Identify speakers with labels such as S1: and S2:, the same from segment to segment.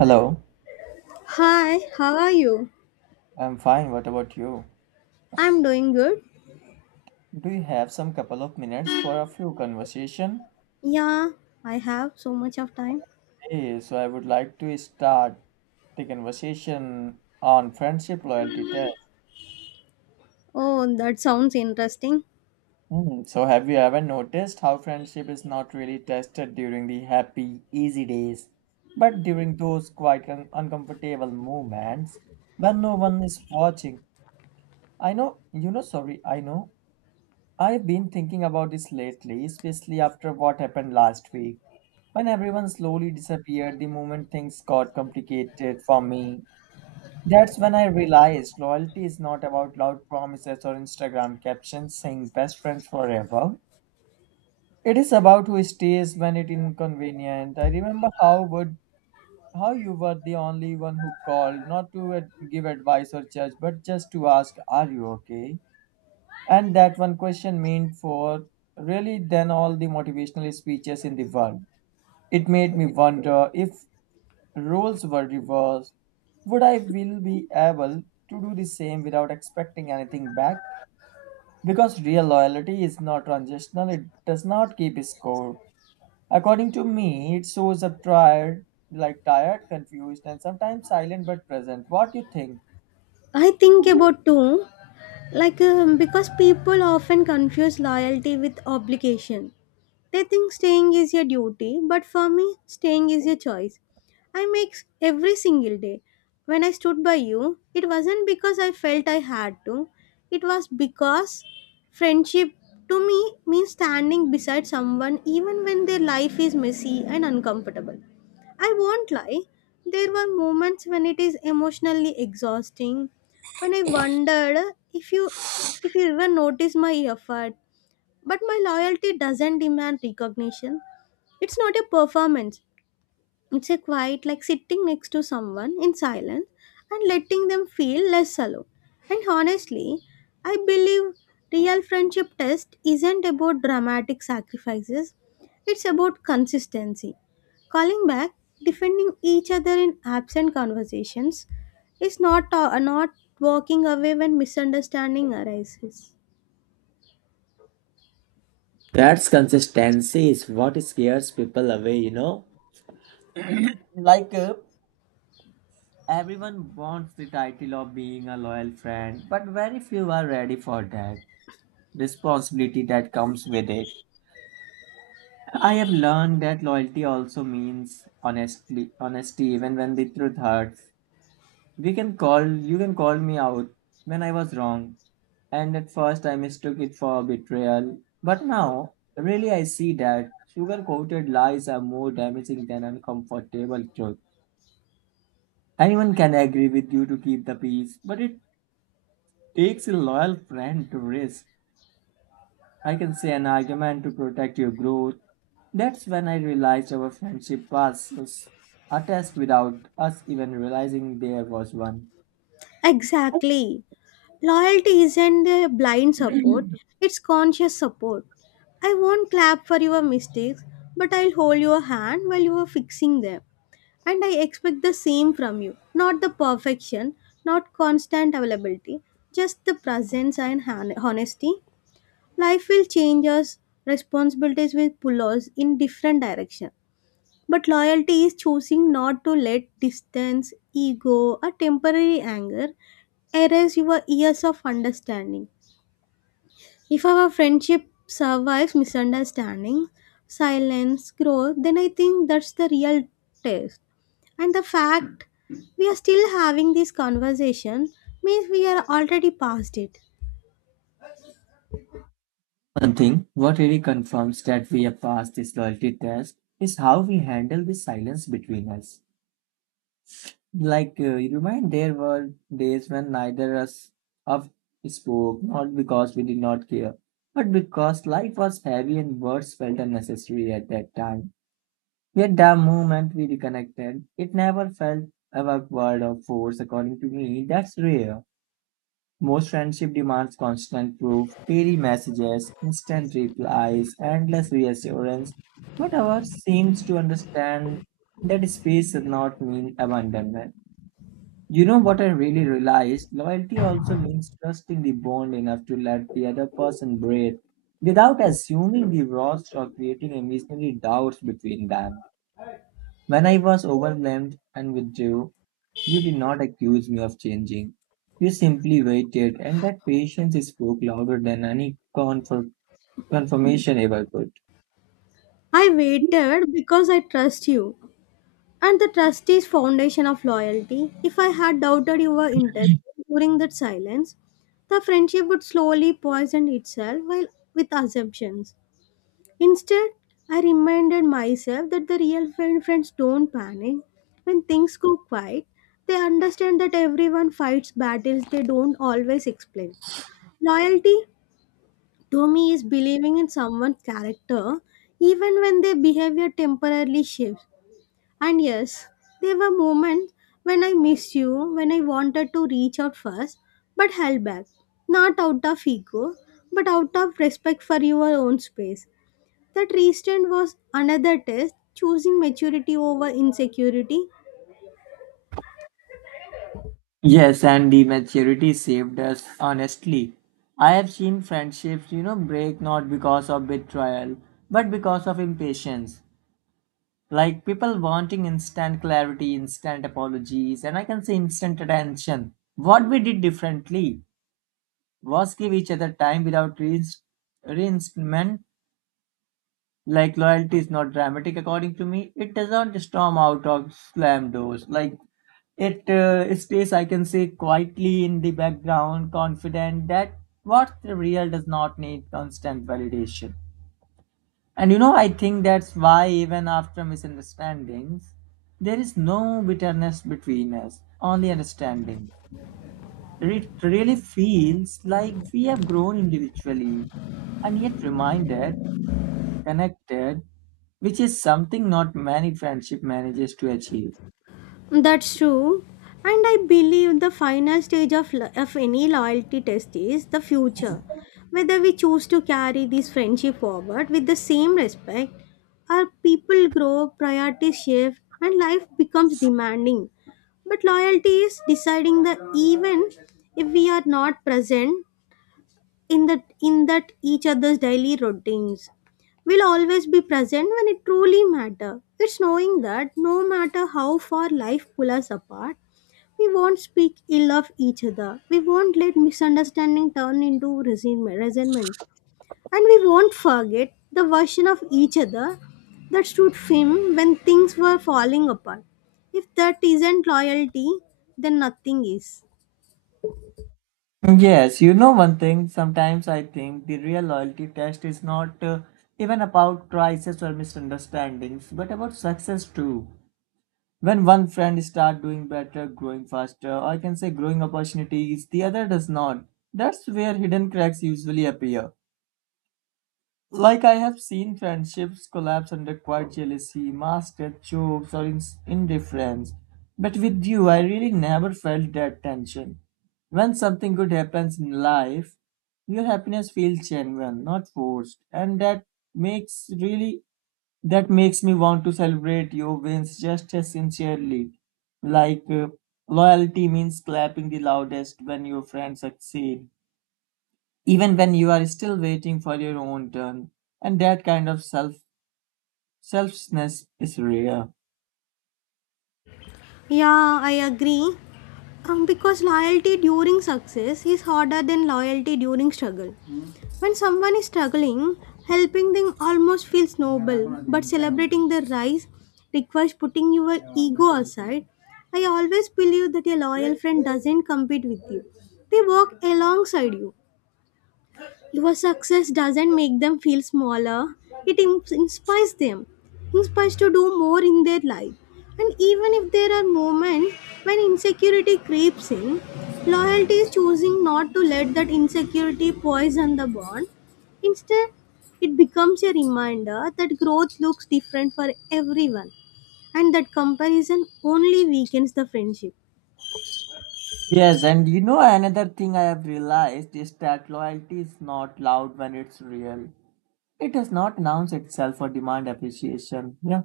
S1: Hello,
S2: Hi, how are you?
S1: I'm fine. What about you?
S2: I'm doing good.
S1: Do you have some couple of minutes for a few conversation?
S2: Yeah, I have so much of time.
S1: Hey, so I would like to start the conversation on friendship loyalty test.
S2: Oh, that sounds interesting.
S1: Hmm, so have you ever noticed how friendship is not really tested during the happy, easy days, but during those quite uncomfortable moments when no one is watching? I know, you know, sorry, I know I've been thinking about this lately, especially after what happened last week, when everyone slowly disappeared the moment things got complicated for me. That's when I realized loyalty is not about loud promises or Instagram captions saying best friends forever. It is about who stays when it's inconvenient. I remember how would How you were the only one who called, not to give advice or judge, but just to ask, "Are you okay?" And that one question meant for really than all the motivational speeches in the world. It made me wonder if roles were reversed, would I will be able to do the same without expecting anything back? Because real loyalty is not transitional, it does not keep score. According to me, it shows up tired, like tired, confused, and sometimes silent but present. What do you think?
S2: I think about too, like because people often confuse loyalty with obligation. They think staying is a duty, but for me, staying is a choice. I make every single day. When I stood by you, it wasn't because I felt I had to, it was because friendship to me means standing beside someone even when their life is messy and uncomfortable. I won't lie, there were moments when it is emotionally exhausting, when I wondered if you if you even noticed my effort, but my loyalty doesn't demand recognition. It's not a performance. It's a quiet, like sitting next to someone in silence and letting them feel less alone. And honestly, I believe real friendship test isn't about dramatic sacrifices. It's about consistency. Calling back, defending each other in absent conversations is not walking away when misunderstanding arises.
S1: That's consistency is what scares people away, you know? Like uh, Everyone wants the title of being a loyal friend, but very few are ready for that responsibility that comes with it. I have learned that loyalty also means honestly honesty even when the truth hurts. We can call you can call me out when I was wrong, and at first I mistook it for betrayal. But now really I see that sugar coated lies are more damaging than uncomfortable truth. Anyone can agree with you to keep the peace, but it takes a loyal friend to risk, I can say, an argument to protect your growth. That's when I realized our friendship was a test without us even realizing there was one.
S2: Exactly. Loyalty isn't a blind support, it's conscious support. I won't clap for your mistakes, but I'll hold your hand while you are fixing them. And I expect the same from you. Not the perfection, not constant availability, just the presence and honesty. Life will change us, responsibilities will pull us in different directions. But loyalty is choosing not to let distance, ego, or temporary anger erase your years of understanding. If our friendship survives misunderstanding, silence, growth, then I think that's the real test. And the fact we are still having this conversation means we are already past it.
S1: One thing, what really confirms that we have passed this loyalty test is how we handle the silence between us. You remind there were days when neither us of spoke, not because we did not care, but because life was heavy and words felt unnecessary at that time. Yet the moment we reconnected, it never felt awkward or forced. According to me, that's rare. Most friendship demands constant proof, daily messages, instant replies, endless reassurance. But ours seems to understand that space does not mean abandonment. You know what I really realized? Loyalty also means trusting the bond enough to let the other person breathe without assuming the worst or creating imaginary doubts between them. When I was overwhelmed and withdrew, you did not accuse me of changing. You simply waited, and that patience spoke louder than any comfort, confirmation ever could.
S2: I waited because I trust you. And the trust is foundation of loyalty. If I had doubted your intention during that silence, the friendship would slowly poison itself while with assumptions. Instead, I reminded myself that the real friends don't panic. When things go quiet, they understand that everyone fights battles they don't always explain. Loyalty to me is believing in someone's character even when their behavior temporarily shifts. And yes, there were moments when I missed you, when I wanted to reach out first, but held back. Not out of ego, but out of respect for your own space. That restraint was another test, choosing maturity over insecurity.
S1: Yes, and the maturity saved us, honestly. I have seen friendships, you know, break not because of betrayal, but because of impatience. Like people wanting instant clarity, instant apologies, and I can say instant attention. What we did differently was give each other time without reinstatement. Like loyalty is not dramatic, according to me. It does not storm out of slam doors. Like it stays, I can say, quietly in the background, confident that what the real does not need constant validation. And you know, I think that's why, even after misunderstandings, there is no bitterness between us, only understanding. It really feels like we have grown individually and yet reminded, connected, which is something not many friendship manages to achieve.
S2: That's true. And I believe the final stage of, of any loyalty test is the future. Whether we choose to carry this friendship forward with the same respect, our people grow, priorities shift, and life becomes demanding. But loyalty is deciding that even if we are not present in that in that each other's daily routines will always be present when it truly matter, it's knowing that no matter how far life pull us apart, we won't speak ill of each other, we won't let misunderstanding turn into resentment, and we won't forget the version of each other that stood firm when things were falling apart. If that isn't loyalty, then nothing is.
S1: Yes, you know one thing, sometimes I think the real loyalty test is not even about crisis or misunderstandings, but about success too. When one friend start doing better, growing faster, or I can say growing opportunities, the other does not. That's where hidden cracks usually appear. Like I have seen friendships collapse under quiet jealousy, masked jokes, or indifference. But with you, I really never felt that tension. When something good happens in life, your happiness feels genuine, not forced, and makes really that makes me want to celebrate your wins just as sincerely. Like uh, Loyalty means clapping the loudest when your friends succeed even when you are still waiting for your own turn, and that kind of selfishness is rare.
S2: Yeah, I agree. Because loyalty during success is harder than loyalty during struggle. When someone is struggling, helping them almost feels noble, but celebrating their rise requires putting your ego aside. I always believe that a loyal friend doesn't compete with you, they work alongside you. Your success doesn't make them feel smaller, it inspires them, inspires to do more in their life. And even if there are moments when insecurity creeps in, loyalty is choosing not to let that insecurity poison the bond. Instead, it becomes a reminder that growth looks different for everyone and that comparison only weakens the friendship.
S1: Yes, and you know another thing I have realized is that loyalty is not loud when it's real. It does not announce itself or demand appreciation. Yeah,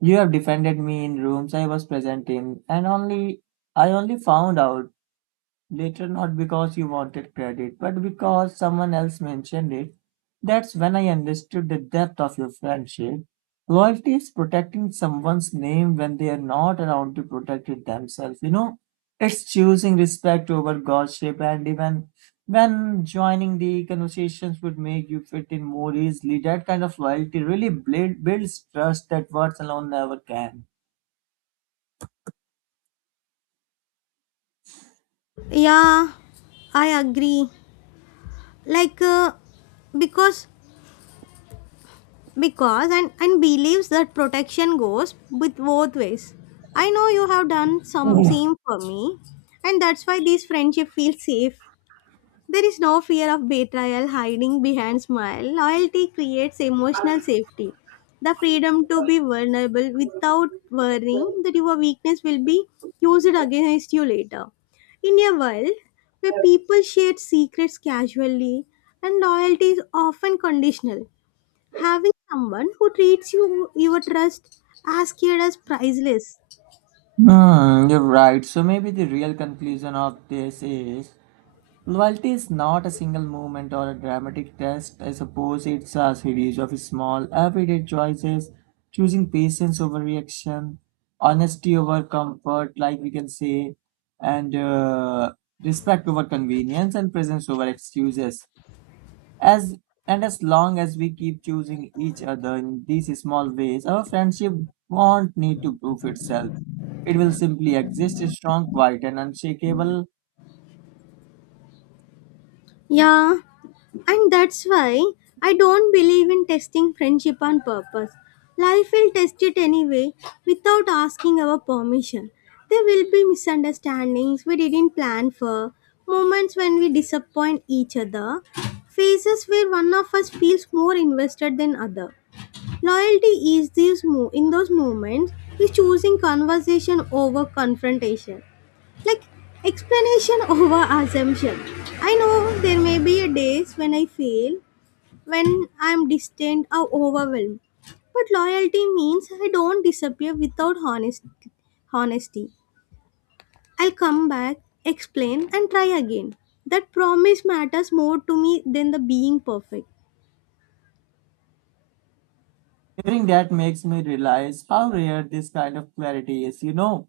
S1: you have defended me in rooms I was present in and only I only found out later, not because you wanted credit, but because someone else mentioned it. That's when I understood the depth of your friendship. Loyalty is protecting someone's name when they are not around to protect it themselves, you know? It's choosing respect over godship, and even when joining the conversations would make you fit in more easily, that kind of loyalty really builds trust that words alone never can.
S2: Yeah, I agree. Like, because because and believes that protection goes with both ways. I know you have done some
S1: Yeah.
S2: same for me, and that's why this friendship feels safe. There is no fear of betrayal hiding behind smile. Loyalty creates emotional safety, the freedom to be vulnerable without worrying that your weakness will be used against you later in a world where people share secrets casually and loyalty is often conditional. Having someone who treats you your trust as cared as priceless.
S1: Hmm, you're right. So maybe the real conclusion of this is, loyalty is not a single moment or a dramatic test. I suppose it's a series of small, everyday choices, choosing patience over reaction, honesty over comfort, like we can say, and respect over convenience and presence over excuses. As and as long as we keep choosing each other in these small ways, our friendship won't need to prove itself. It will simply exist strong, quiet, and unshakable.
S2: Yeah, and that's why I don't believe in testing friendship on purpose. Life will test it anyway without asking our permission. There will be misunderstandings we didn't plan for, moments when we disappoint each other, phases where one of us feels more invested than other. Loyalty is in those moments is choosing conversation over confrontation. Like explanation over assumption. I know there may be a days when I fail, when I'm distant or overwhelmed. But loyalty means I don't disappear without honesty. I'll come back, explain, and try again. That promise matters more to me than the being perfect.
S1: Hearing that makes me realize how rare this kind of clarity is. You know,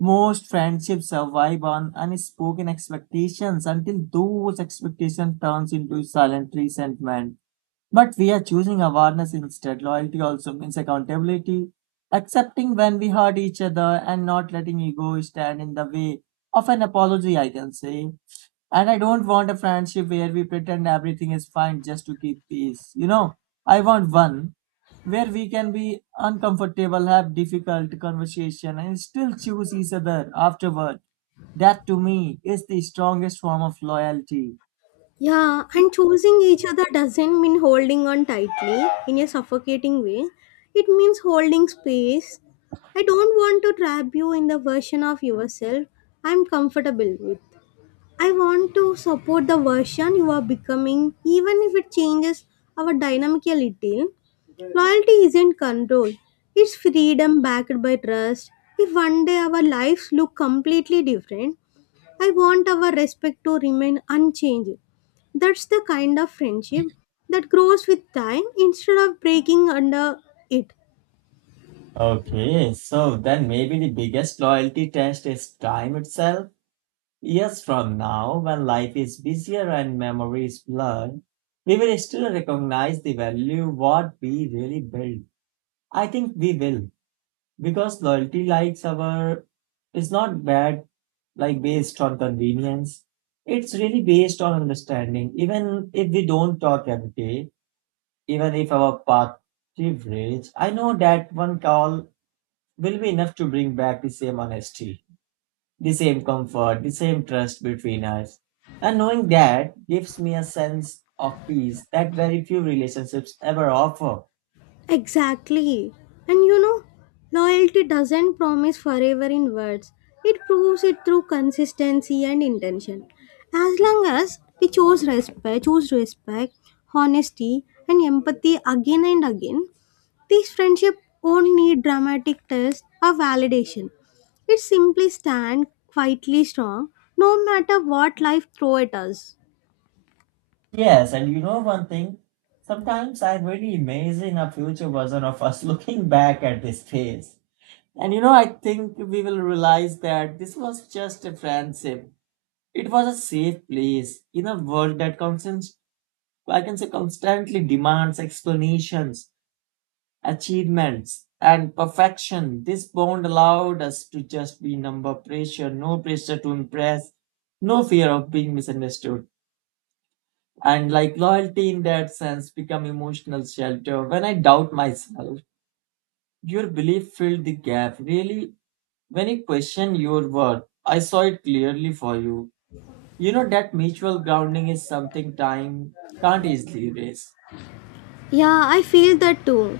S1: most friendships survive on unspoken expectations until those expectations turns into silent resentment. But we are choosing awareness instead. Loyalty also means accountability, accepting when we hurt each other and not letting ego stand in the way of an apology, I can say. And I don't want a friendship where we pretend everything is fine just to keep peace. You know, I want one where we can be uncomfortable, have difficult conversation, and still choose each other afterward. That to me is the strongest form of loyalty.
S2: Yeah, and choosing each other doesn't mean holding on tightly in a suffocating way. It means holding space. I don't want to trap you in the version of yourself I'm comfortable with. I want to support the version you are becoming, even if it changes our dynamic a little. Loyalty isn't control, it's freedom backed by trust. If one day our lives look completely different, I want our respect to remain unchanged. That's the kind of friendship that grows with time instead of breaking under it.
S1: Okay, so then maybe the biggest loyalty test is time itself. Years from now, when life is busier and memory is blurred, we will still recognize the value what we really build. I think we will. Because loyalty likes our is not bad like based on convenience. It's really based on understanding. Even if we don't talk every day, even if our path diverges, I know that one call will be enough to bring back the same honesty, the same comfort, the same trust between us, and knowing that gives me a sense of peace that very few relationships ever offer.
S2: Exactly. And you know, loyalty doesn't promise forever in words, it proves it through consistency and intention. As long as we choose respect, honesty, and empathy again and again, these friendship won't need dramatic tests or validation. It simply stand quietly strong no matter what life throw at us.
S1: Yes, and you know one thing? Sometimes I'm really amazing a future version of us looking back at this phase. And you know, I think we will realize that this was just a friendship. It was a safe place in a world that constant, I can say constantly demands explanations, achievements, and perfection. This bond allowed us to just be number pressure, no pressure to impress, no fear of being misunderstood, and like loyalty in that sense become emotional shelter. When I doubt myself, your belief filled the gap really. When you question your worth, I saw it clearly for you. You know, that mutual grounding is something time can't easily erase.
S2: Yeah, I feel that too.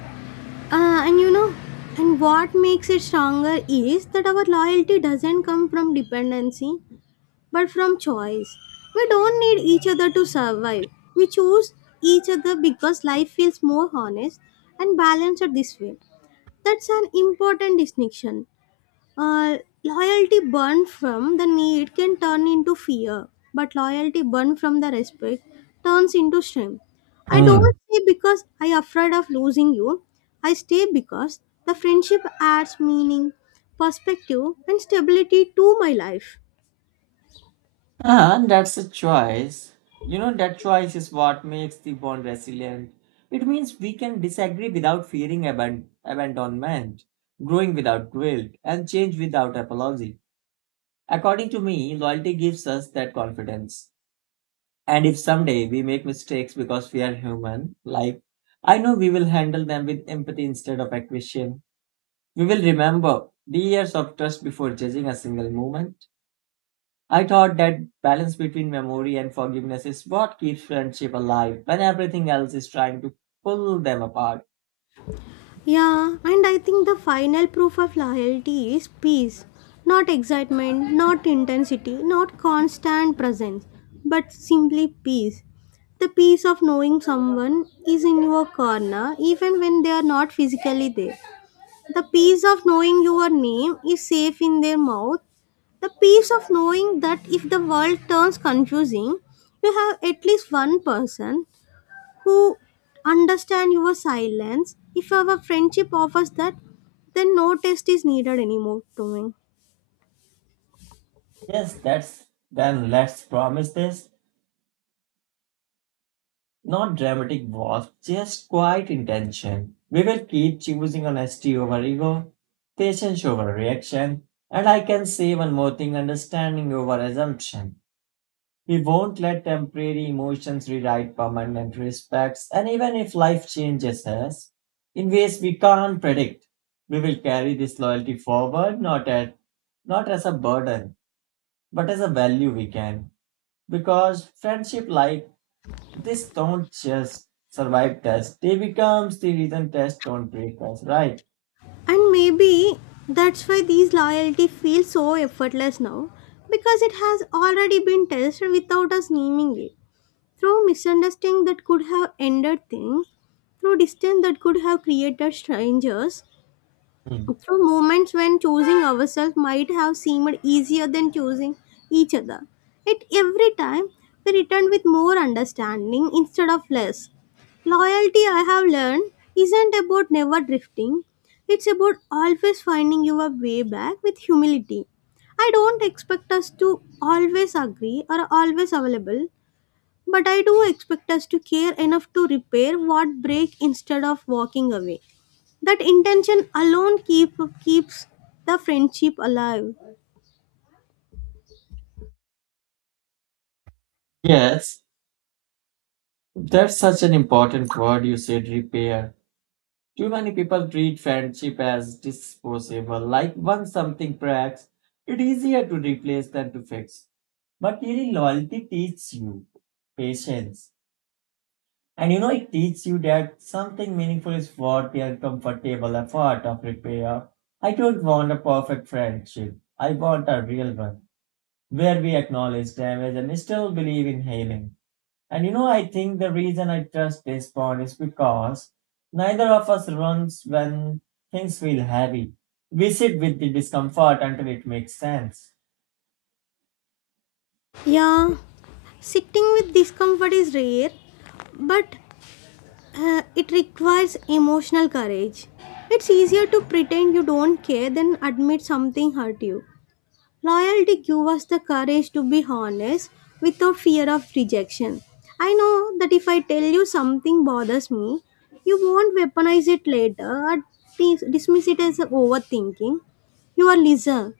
S2: And you know, and what makes it stronger is that our loyalty doesn't come from dependency, but from choice. We don't need each other to survive. We choose each other because life feels more honest and balanced this way. That's an important distinction. Loyalty born from the need can turn into fear, but loyalty born from the respect turns into shame. I don't stay because I afraid of losing you. I stay because the friendship adds meaning, perspective, and stability to my life.
S1: And that's a choice. You know, that choice is what makes the bond resilient. It means we can disagree without fearing abandonment, growing without guilt, and change without apology. According to me, loyalty gives us that confidence. And if someday we make mistakes because we are human, like I know we will handle them with empathy instead of acquisition. We will remember the years of trust before judging a single moment. I thought that balance between memory and forgiveness is what keeps friendship alive when everything else is trying to pull them apart.
S2: Yeah, and I think the final proof of loyalty is peace. Not excitement, not intensity, not constant presence, but simply peace. The peace of knowing someone is in your corner even when they are not physically there. The peace of knowing your name is safe in their mouth. The peace of knowing that if the world turns confusing, you have at least one person who understand your silence. If our friendship offers that, then no test is needed anymore to me.
S1: Yes, that's Then let's promise this. Not dramatic wasp, just quiet intention. We will keep choosing honesty over ego, patience over reaction, and I can say one more thing, understanding over assumption. We won't let temporary emotions rewrite permanent respects, and even if life changes us in ways we can't predict, we will carry this loyalty forward not as a burden, but as a value we can. Because friendship, like this, don't just survive tests. They becomes the reason tests don't break us, right?
S2: And maybe that's why these loyalty feels so effortless now, because it has already been tested without us naming it. Through misunderstanding that could have ended things, through distance that could have created strangers,
S1: Hmm.
S2: so moments when choosing ourselves might have seemed easier than choosing each other. Yet every time we return with more understanding instead of less. Loyalty, I have learned, isn't about never drifting. It's about always finding your way back with humility. I don't expect us to always agree or always available, but I do expect us to care enough to repair what break instead of walking away. That intention alone keeps the friendship alive.
S1: Yes, that's such an important word you said, repair. Too many people treat friendship as disposable, like once something cracks, it's easier to replace than to fix. But really, loyalty teaches you patience. And you know, it teaches you that something meaningful is worth the uncomfortable effort of repair. I don't want a perfect friendship. I want a real one, where we acknowledge damage and still believe in healing. And you know, I think the reason I trust this bond is because neither of us runs when things feel heavy. We sit with the discomfort until it makes sense.
S2: Yeah, sitting with discomfort is rare, but it requires emotional courage. It's easier to pretend you don't care than admit something hurt you. Loyalty gives us the courage to be honest without fear of rejection. I know that if I tell you something bothers me, you won't weaponize it later or dismiss it as overthinking. You are listener.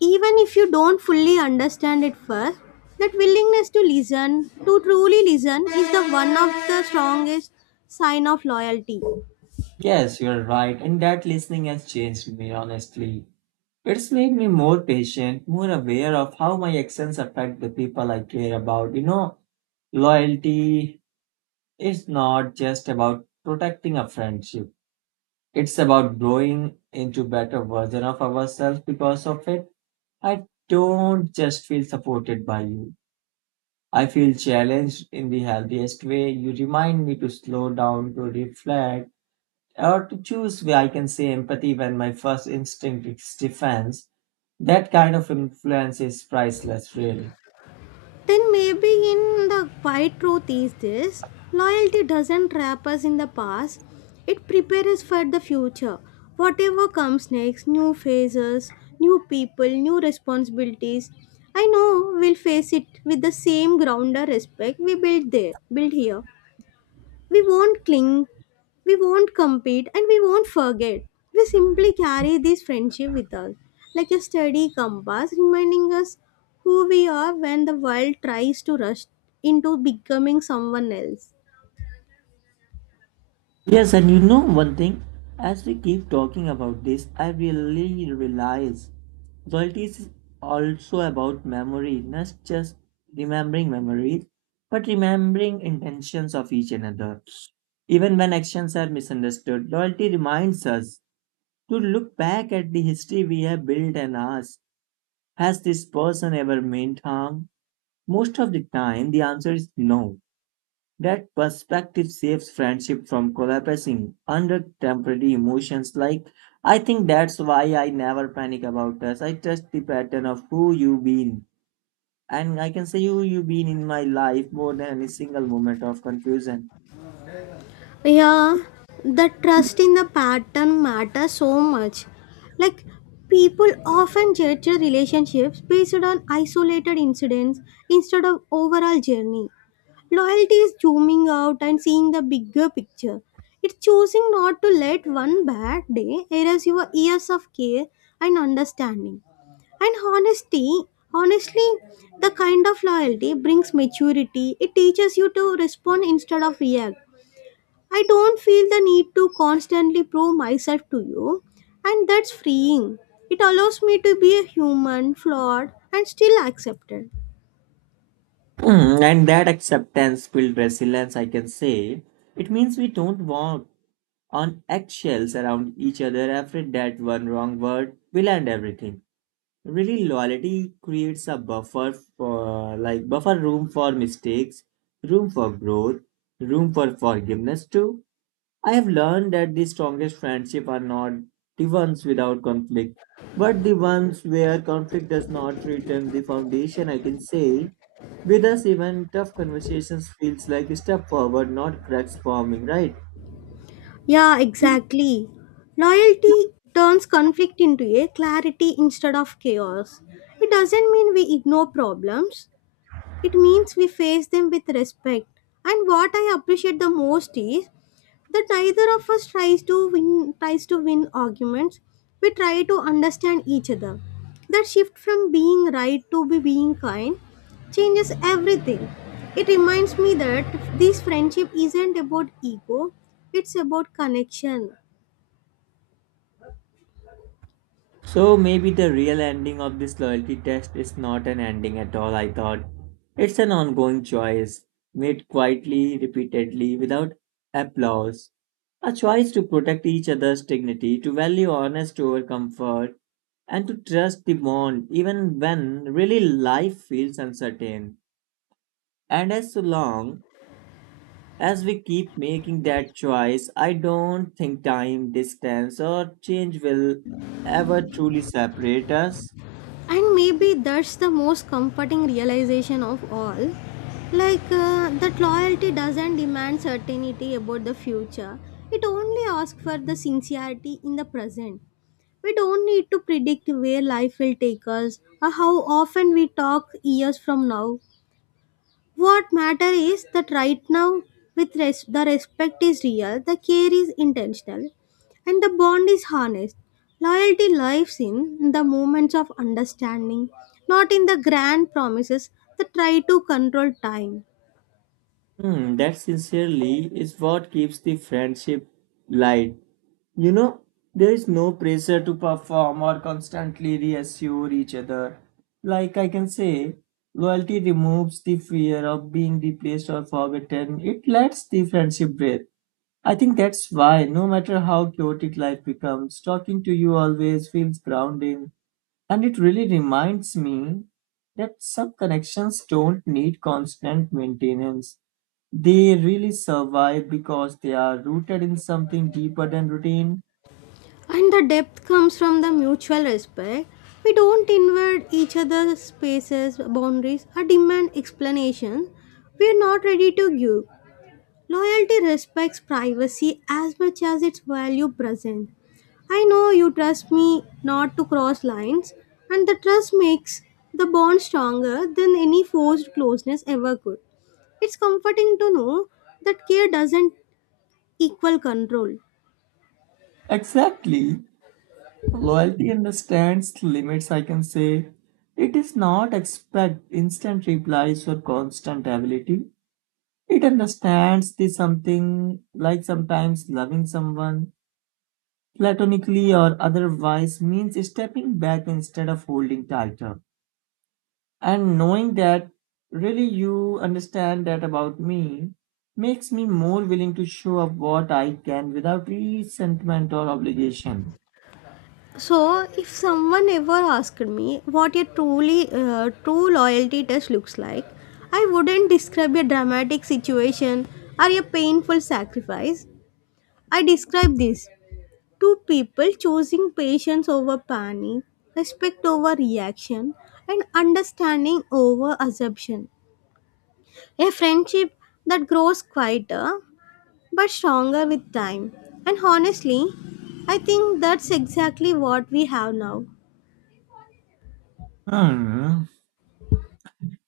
S2: Even if you don't fully understand it first, that willingness to listen, to truly listen, is the one of the strongest sign of loyalty.
S1: Yes, you're right, and that listening has changed me, honestly. It's made me more patient, more aware of how my actions affect the people I care about. You know, loyalty is not just about protecting a friendship. It's about growing into better version of ourselves because of it. I don't just feel supported by you. I feel challenged in the healthiest way. You remind me to slow down, to reflect, or to choose where I can say empathy when my first instinct is defense. That kind of influence is priceless, really.
S2: Then maybe in the quiet truth is this loyalty doesn't trap us in the past, it prepares us for the future. Whatever comes next, new phases, new people, new responsibilities, I know we'll face it with the same grounded respect we built here. We won't cling, we won't compete, and we won't forget. We simply carry this friendship with us, like a steady compass reminding us who we are when the world tries to rush into becoming someone else.
S1: Yes, and you know one thing, as we keep talking about this, I really realize loyalty is also about memory, not just remembering memories, but remembering intentions of each another. Even when actions are misunderstood, loyalty reminds us to look back at the history we have built and ask, has this person ever meant harm? Most of the time, the answer is no. That perspective saves friendship from collapsing under temporary emotions. Like, I think that's why I never panic about us. I trust the pattern of who you've been. And I can say who you've been in my life more than any single moment of confusion.
S2: Yeah, the trust in the pattern matters so much. Like, people often judge their relationships based on isolated incidents instead of overall journey. Loyalty is zooming out and seeing the bigger picture. It's choosing not to let one bad day erase your years of care and understanding and honesty honestly, the kind of loyalty brings maturity. It teaches you to respond instead of react. I don't feel the need to constantly prove myself to you, and that's freeing. It allows me to be a human, flawed, and still accepted.
S1: Mm, and that acceptance builds resilience, I can say. It means we don't walk on eggshells around each other, afraid that one wrong word will end everything. Really, loyalty creates a buffer for like buffer room for mistakes, room for growth, room for forgiveness too. I have learned that the strongest friendship are not the ones without conflict, but the ones where conflict does not threaten the foundation. I can say with us, even tough conversations feels like a step forward, not cracks forming. Right?
S2: Yeah, exactly. Loyalty turns conflict into a clarity instead of chaos. It doesn't mean we ignore problems, it means we face them with respect. And what I appreciate the most is that neither of us tries to win arguments. We try to understand each other. That shift from being right to be being kind changes everything. It reminds me that this friendship isn't about ego, it's about connection.
S1: So maybe the real ending of this loyalty test is not an ending at all, I thought. It's an ongoing choice, made quietly, repeatedly, without applause. A choice to protect each other's dignity, to value honest over comfort, and to trust the bond even when really life feels uncertain. And as so long as we keep making that choice, I don't think time, distance, or change will ever truly separate us.
S2: And maybe that's the most comforting realization of all. Like, that loyalty doesn't demand certainty about the future, it only asks for the sincerity in the present. We don't need to predict where life will take us or how often we talk years from now. What matters is that right now, with the respect is real, the care is intentional, and the bond is honest. Loyalty lives in the moments of understanding, not in the grand promises that try to control time.
S1: Hmm, that sincerely is what keeps the friendship light. You know, there is no pressure to perform or constantly reassure each other. Like I can say, loyalty removes the fear of being replaced or forgotten. It lets the friendship breathe. I think that's why, no matter how chaotic life becomes, talking to you always feels grounding. And it really reminds me that some connections don't need constant maintenance. They really survive because they are rooted in something deeper than routine.
S2: And the depth comes from the mutual respect. We don't invade each other's spaces, boundaries, or demand explanations we are not ready to give. Loyalty respects privacy as much as its value present. I know you trust me not to cross lines, and the trust makes the bond stronger than any forced closeness ever could. It's comforting to know that care doesn't equal control.
S1: Exactly. Loyalty understands limits, I can say. It does not expect instant replies or constant ability. It understands the something like sometimes loving someone, platonically or otherwise, means stepping back instead of holding tighter. And knowing that really you understand that about me makes me more willing to show up what I can without resentment or obligation.
S2: So, if someone ever asked me what a truly true loyalty test looks like, I wouldn't describe a dramatic situation or a painful sacrifice. I describe this two people choosing patience over panic, respect over reaction, and understanding over assumption. A friendship that grows quieter but stronger with time. And honestly, I think that's exactly what we have now.
S1: Hmm.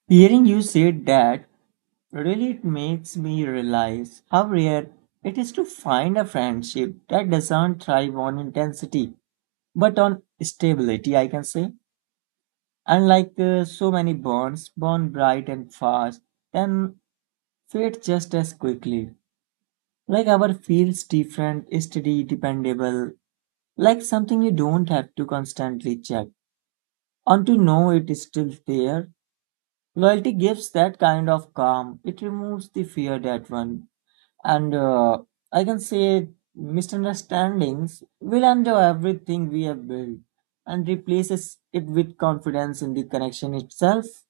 S1: Hearing you say that really it makes me realize how rare it is to find a friendship that doesn't thrive on intensity but on stability, I can say. Unlike so many bonds, born bright and fast, then fade just as quickly. Like our feels different, steady, dependable, like something you don't have to constantly check. On to know it is still there. Loyalty gives that kind of calm. It removes the fear that one. And I can say misunderstandings will undo everything we have built and replaces it with confidence in the connection itself.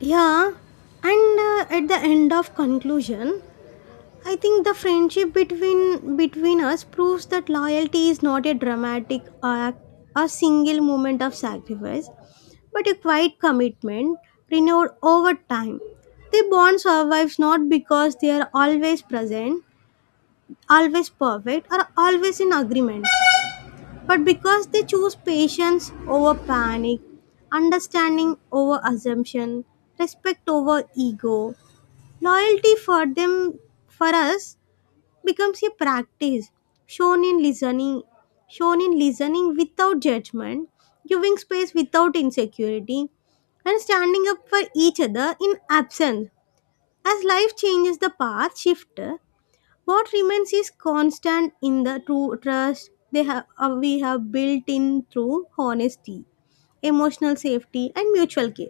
S2: Yeah, and at the end of conclusion, I think the friendship between us proves that loyalty is not a dramatic act, a single moment of sacrifice, but a quiet commitment renewed over time. The bond survives not because they are always present, always perfect, or always in agreement, but because they choose patience over panic, understanding over assumption, respect over ego. Loyalty for them, for us, becomes a practice shown in listening without judgment, giving space without insecurity, and standing up for each other in absence. As life changes, the path shift. What remains is constant in the true trust they have we have built in through honesty, emotional safety, and mutual care.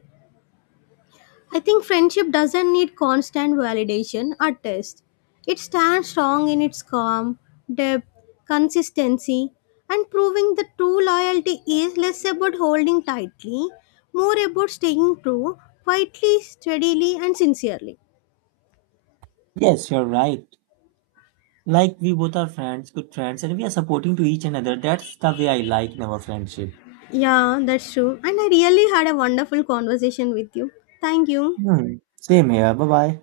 S2: I think friendship doesn't need constant validation or test. It stands strong in its calm, depth, consistency, and proving that true loyalty is less about holding tightly, more about staying true, quietly, steadily, and sincerely.
S1: Yes, you're right. Like we both are friends, good friends, and we are supporting to each another. That's the way I like in our friendship.
S2: Yeah, that's true. And I really had a wonderful conversation with you. Thank you.
S1: Hmm. Same here. Bye bye.